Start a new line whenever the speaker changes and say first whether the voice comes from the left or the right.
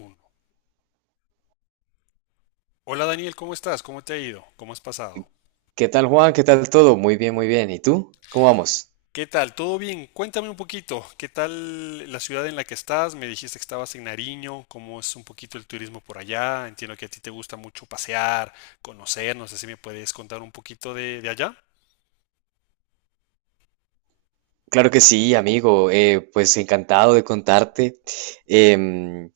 left: Uno. Hola Daniel, ¿cómo estás? ¿Cómo te ha ido? ¿Cómo has pasado?
right: ¿Qué tal, Juan? ¿Qué tal todo? Muy bien, muy bien. ¿Y tú? ¿Cómo vamos?
left: ¿Qué tal? ¿Todo bien? Cuéntame un poquito, ¿qué tal la ciudad en la que estás? Me dijiste que estabas en Nariño, ¿cómo es un poquito el turismo por allá? Entiendo que a ti te gusta mucho pasear, conocer, no sé si me puedes contar un poquito de allá.
right: Claro que sí, amigo. Pues encantado de contarte. Em,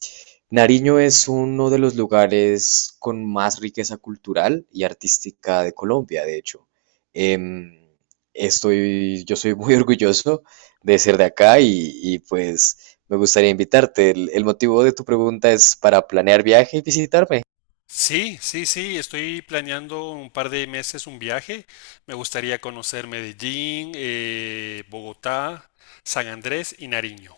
right: Nariño es uno de los lugares con más riqueza cultural y artística de Colombia, de hecho. Em, yo soy muy orgulloso de ser de acá pues me gustaría invitarte. El motivo de tu pregunta es para planear viaje y visitarme.
left: Sí, sí, sí, estoy planeando un par de meses un viaje. Me gustaría conocer Medellín, Bogotá, San Andrés y Nariño.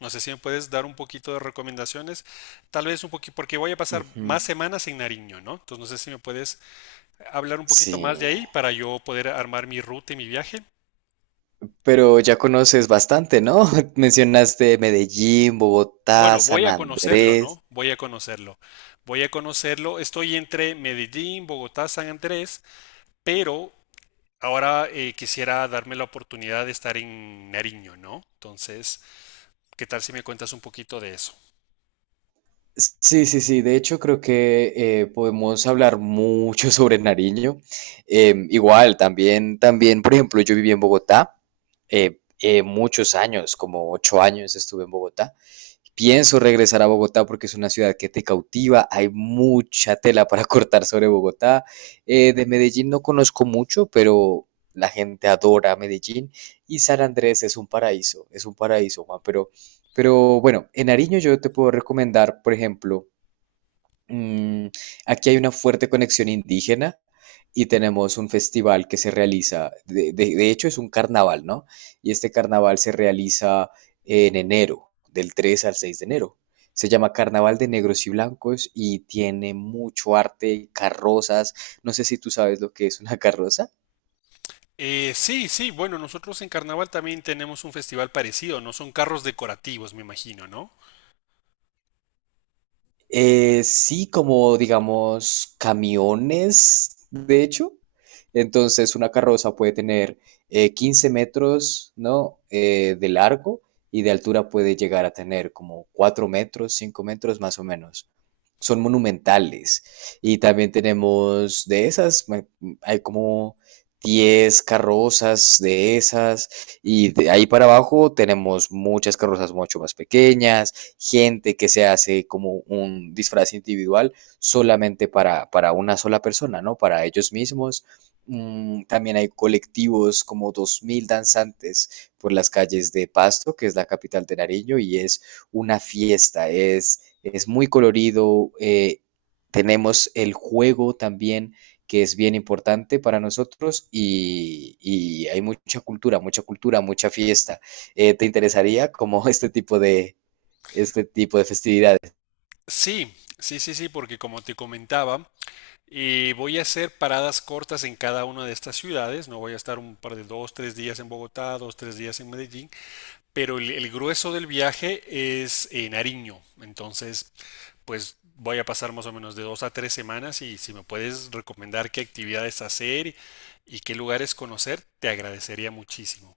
left: No sé si me puedes dar un poquito de recomendaciones, tal vez un poquito, porque voy a pasar
right: Ujú.
left: más semanas en Nariño, ¿no? Entonces no sé si me puedes hablar un poquito
right: Sí.
left: más de ahí para yo poder armar mi ruta y mi viaje.
right: Pero ya conoces bastante, ¿no? Mencionaste Medellín, Bogotá,
left: Bueno, voy
right: San
left: a conocerlo,
right: Andrés.
left: ¿no? Voy a conocerlo. Voy a conocerlo. Estoy entre Medellín, Bogotá, San Andrés, pero ahora quisiera darme la oportunidad de estar en Nariño, ¿no? Entonces, ¿qué tal si me cuentas un poquito de eso?
right: Sí, sí, sí. De hecho, creo que podemos hablar mucho sobre Nariño. Igual, también, por ejemplo, yo viví en Bogotá muchos años, como 8 años estuve en Bogotá. Pienso regresar a Bogotá porque es una ciudad que te cautiva, hay mucha tela para cortar sobre Bogotá. De Medellín no conozco mucho, pero la gente adora Medellín y San Andrés es un paraíso, Juan, pero, bueno, en Nariño yo te puedo recomendar, por ejemplo. Mm, Aquí hay una fuerte conexión indígena y tenemos un festival que se realiza, de hecho es un carnaval, ¿no? Y este carnaval se realiza en enero, del 3 al 6 de enero. Se llama Carnaval de Negros y Blancos y tiene mucho arte, carrozas. No sé si tú sabes lo que es una carroza.
left: Sí, sí, bueno, nosotros en Carnaval también tenemos un festival parecido, no son carros decorativos, me imagino, ¿no?
right: Sí, como digamos camiones, de hecho. Entonces, una carroza puede tener 15 metros, ¿no? De largo, y de altura puede llegar a tener como 4 metros, 5 metros más o menos. Son monumentales. Y también tenemos de esas. Hay como 10 carrozas de esas. Y de ahí para abajo tenemos muchas carrozas mucho más pequeñas, gente que se hace como un disfraz individual solamente para, una sola persona, ¿no? Para ellos mismos. También hay colectivos como 2.000 danzantes por las calles de Pasto, que es la capital de Nariño, y es una fiesta, es muy colorido. Tenemos el juego también, que es bien importante para nosotros, y hay mucha cultura, mucha cultura, mucha fiesta. ¿Te interesaría como este tipo de festividades?
left: Sí, sí, sí, sí, porque como te comentaba, voy a hacer paradas cortas en cada una de estas ciudades, no voy a estar un par de dos, tres días en Bogotá, dos, tres días en Medellín, pero el grueso del viaje es en Nariño, entonces, pues voy a pasar más o menos de dos a tres semanas y si me puedes recomendar qué actividades hacer y qué lugares conocer, te agradecería muchísimo.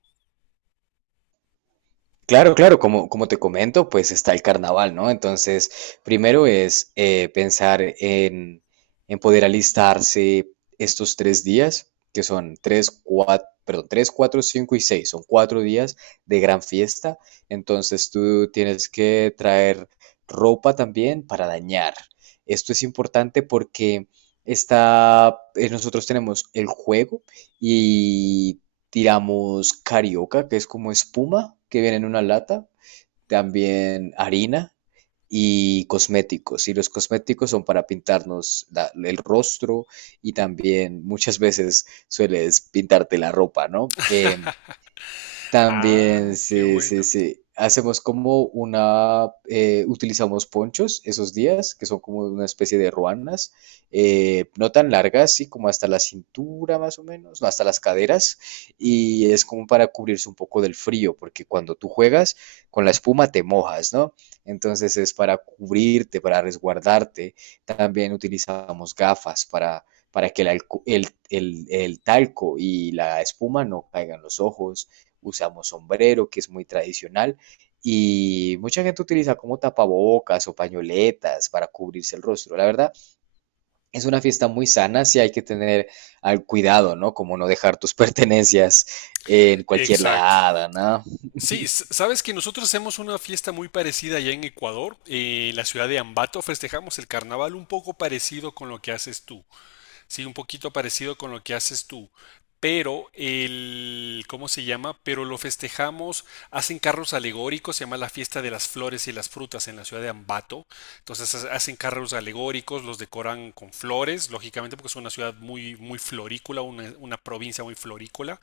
right: Claro, claro, como te comento, pues está el carnaval, ¿no? Entonces, primero es pensar en, poder alistarse estos 3 días, que son tres, cuatro, perdón, 3, 4, 5 y 6, son 4 días de gran fiesta. Entonces, tú tienes que traer ropa también para dañar. Esto es importante porque nosotros tenemos el juego y tiramos carioca, que es como espuma que viene en una lata, también harina y cosméticos. Y los cosméticos son para pintarnos el rostro, y también muchas veces sueles pintarte la ropa, ¿no?
left: Ah,
right: También,
left: qué
right: sí, sí,
left: bueno.
right: sí. Utilizamos ponchos esos días, que son como una especie de ruanas, no tan largas, sí, como hasta la cintura más o menos, no, hasta las caderas, y es como para cubrirse un poco del frío, porque cuando tú juegas con la espuma te mojas, ¿no? Entonces es para cubrirte, para resguardarte. También utilizamos gafas para, que el, alco- el talco y la espuma no caigan los ojos. Usamos sombrero, que es muy tradicional, y mucha gente utiliza como tapabocas o pañoletas para cubrirse el rostro. La verdad, es una fiesta muy sana, sí hay que tener al cuidado, ¿no? Como no dejar tus pertenencias en cualquier
left: Exacto.
right: lado, ¿no?
left: Sí, sabes que nosotros hacemos una fiesta muy parecida allá en Ecuador. En la ciudad de Ambato festejamos el carnaval un poco parecido con lo que haces tú. Sí, un poquito parecido con lo que haces tú. Pero el, ¿cómo se llama? Pero lo festejamos, hacen carros alegóricos, se llama la fiesta de las flores y las frutas en la ciudad de Ambato. Entonces hacen carros alegóricos, los decoran con flores, lógicamente porque es una ciudad muy, muy florícola, una provincia muy florícola.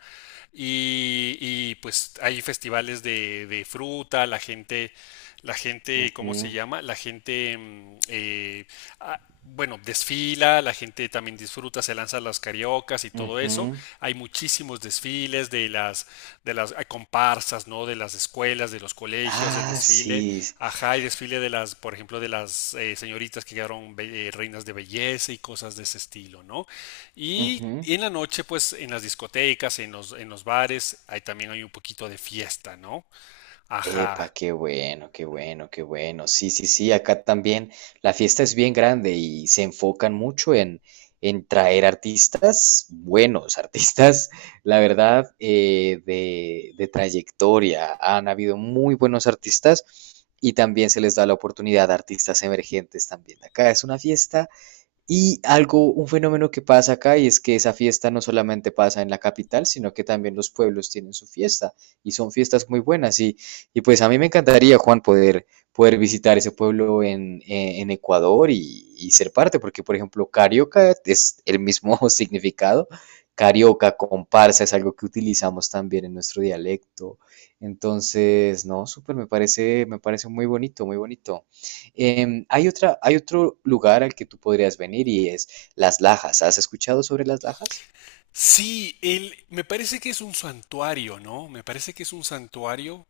left: Y pues hay festivales de fruta, la gente, ¿cómo se
right: Ujú,
left: llama? La gente, ah, bueno, desfila, la gente también disfruta, se lanzan las cariocas y todo eso.
right: ujú.
left: Hay muchísimos desfiles de las, hay comparsas, ¿no? De las escuelas, de los colegios, del
right: Ah,
left: desfile,
right: sí.
left: ajá, y desfile de las, por ejemplo, de las señoritas que quedaron reinas de belleza y cosas de ese estilo, ¿no? Y
right: Ujú.
left: en la noche, pues, en las discotecas, en los bares, ahí también hay un poquito de fiesta, ¿no?
right: Epa,
left: Ajá.
right: qué bueno, qué bueno, qué bueno. Sí, sí, sí, acá también la fiesta es bien grande y se enfocan mucho en, traer artistas buenos, artistas, la verdad, de trayectoria. Han habido muy buenos artistas, y también se les da la oportunidad a artistas emergentes también. Acá es una fiesta, y algo, un fenómeno que pasa acá, y es que esa fiesta no solamente pasa en la capital, sino que también los pueblos tienen su fiesta, y son fiestas muy buenas. Y pues a mí me encantaría, Juan, poder, visitar ese pueblo en Ecuador, y ser parte, porque por ejemplo, carioca es el mismo significado. Carioca, comparsa, es algo que utilizamos también en nuestro dialecto. Entonces, no, súper, me parece muy bonito, muy bonito. Hay otro lugar al que tú podrías venir, y es Las Lajas. ¿Has escuchado sobre Las Lajas?
left: Sí, me parece que es un santuario, ¿no? Me parece que es un santuario.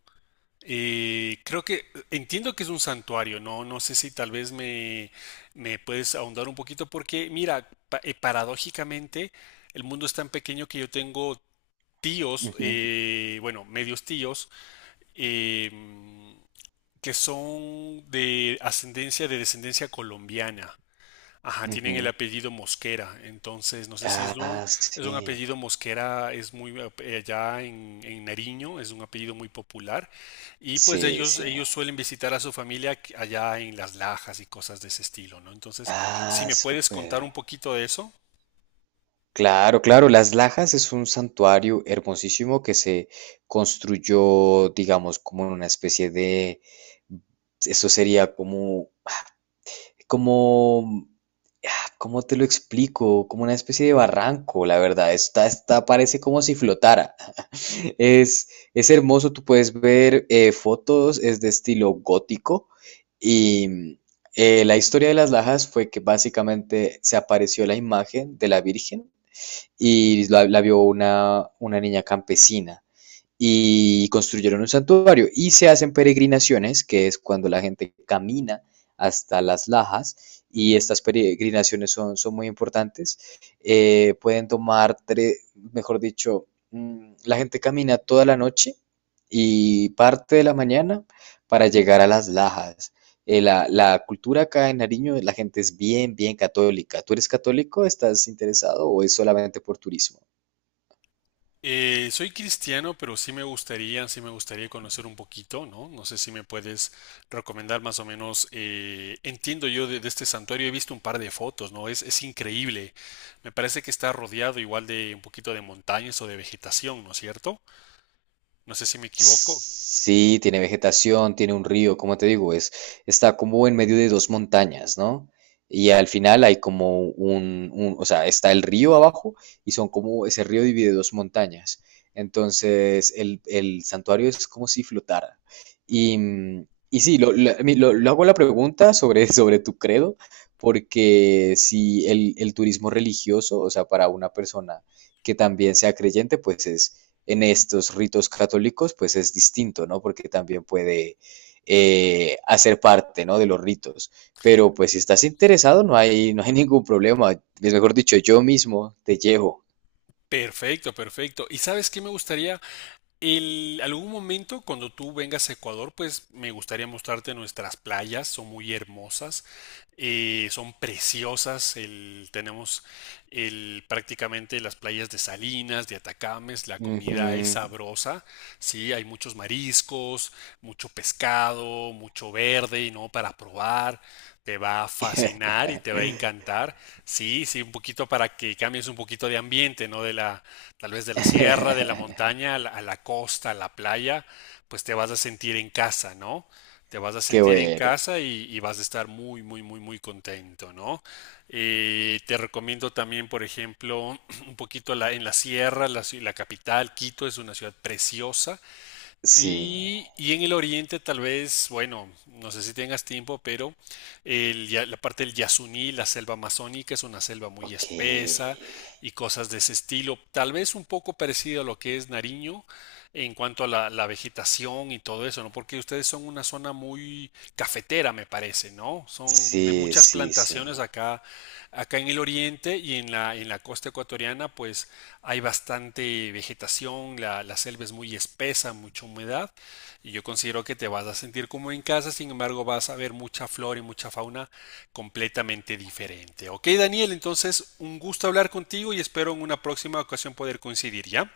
left: Creo que entiendo que es un santuario, ¿no? No sé si tal vez me puedes ahondar un poquito porque, mira, paradójicamente el mundo es tan pequeño que yo tengo tíos,
right: Ujú,
left: bueno, medios tíos, em, que son de ascendencia, de descendencia colombiana. Ajá, tienen el
right: ujú.
left: apellido Mosquera, entonces no sé si es un,
right: Ah,
left: es un
right: sí,
left: apellido Mosquera, es muy allá en Nariño, es un apellido muy popular y pues
right: sí,
left: ellos,
right: sí.
left: ellos suelen visitar a su familia allá en Las Lajas y cosas de ese estilo, ¿no? Entonces, si
right: Ah,
left: me puedes contar
right: súper.
left: un poquito de eso.
right: Claro, claro, Las Lajas es un santuario hermosísimo que se construyó, digamos, como en una especie de, eso sería como, como ¿cómo te lo explico? Como una especie de barranco, la verdad. Está, parece como si flotara. Es, es hermoso, tú puedes ver fotos, es de estilo gótico, y la historia de Las Lajas fue que básicamente se apareció la imagen de la Virgen, y la vio una niña campesina, y construyeron un santuario, y se hacen peregrinaciones, que es cuando la gente camina hasta Las Lajas, y estas peregrinaciones son, muy importantes. Mejor dicho, la gente camina toda la noche y parte de la mañana para llegar a Las Lajas. La cultura acá en Nariño, la gente es bien, bien católica. ¿Tú eres católico? ¿Estás interesado, o es solamente por turismo?
left: Soy cristiano, pero sí me gustaría conocer un poquito, ¿no? No sé si me puedes recomendar más o menos, entiendo yo de este santuario, he visto un par de fotos, ¿no? Es increíble. Me parece que está rodeado igual de un poquito de montañas o de vegetación, ¿no es cierto? No sé si me equivoco.
right: Sí, tiene vegetación, tiene un río, como te digo, está como en medio de dos montañas, ¿no? Y al final hay como o sea, está el río abajo, y son como, ese río divide dos montañas. Entonces, el santuario es como si flotara. Y sí, a mí lo hago la pregunta sobre, sobre tu credo, porque si el turismo religioso, o sea, para una persona que también sea creyente, pues es, en estos ritos católicos, pues es distinto, ¿no? Porque también puede hacer parte, ¿no? De los ritos. Pero pues si estás interesado, no hay, no hay ningún problema. Es, mejor dicho, yo mismo te llevo.
left: Perfecto, perfecto. ¿Y sabes qué me gustaría? Algún momento cuando tú vengas a Ecuador, pues me gustaría mostrarte nuestras playas, son muy hermosas, son preciosas, tenemos prácticamente las playas de Salinas, de Atacames, la
right: Ujú.
left: comida es sabrosa, sí, hay muchos mariscos, mucho pescado, mucho verde, ¿no? Para probar, te va a fascinar y te va a encantar, sí, sí, un poquito para que cambies un poquito de ambiente, ¿no? De la, tal vez de la sierra, de la montaña, a la costa, a la playa, pues te vas a sentir en casa, ¿no? Te vas a
right: Qué
left: sentir en
right: bueno.
left: casa y vas a estar muy, muy, muy, muy contento, ¿no? Te recomiendo también, por ejemplo, un poquito en la sierra, la capital, Quito es una ciudad preciosa,
right: Sí.
left: y en el oriente tal vez, bueno, no sé si tengas tiempo, pero la parte del Yasuní, la selva amazónica, es una selva muy
right: Ok.
left: espesa y cosas de ese estilo, tal vez un poco parecido a lo que es Nariño en cuanto a la vegetación y todo eso, ¿no? Porque ustedes son una zona muy cafetera, me parece, ¿no? Son de
right: Sí,
left: muchas
right: sí,
left: plantaciones
right: sí.
left: acá. Acá en el oriente y en la costa ecuatoriana, pues hay bastante vegetación, la selva es muy espesa, mucha humedad, y yo considero que te vas a sentir como en casa, sin embargo vas a ver mucha flora y mucha fauna completamente diferente. Ok, Daniel, entonces un gusto hablar contigo y espero en una próxima ocasión poder coincidir, ¿ya?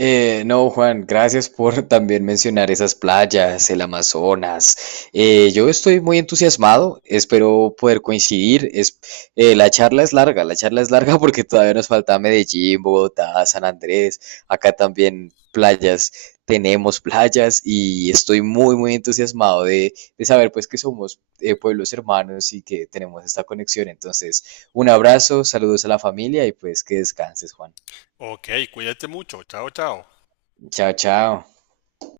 right: No, Juan, gracias por también mencionar esas playas, el Amazonas. Yo estoy muy entusiasmado, espero poder coincidir. La charla es larga, la charla es larga, porque todavía nos falta Medellín, Bogotá, San Andrés, acá también playas, tenemos playas, y estoy muy, muy entusiasmado de saber, pues, que somos pueblos hermanos y que tenemos esta conexión. Entonces, un abrazo, saludos a la familia, y pues que descanses, Juan.
left: Ok, cuídate mucho, chao, chao.
right: Chao, chao.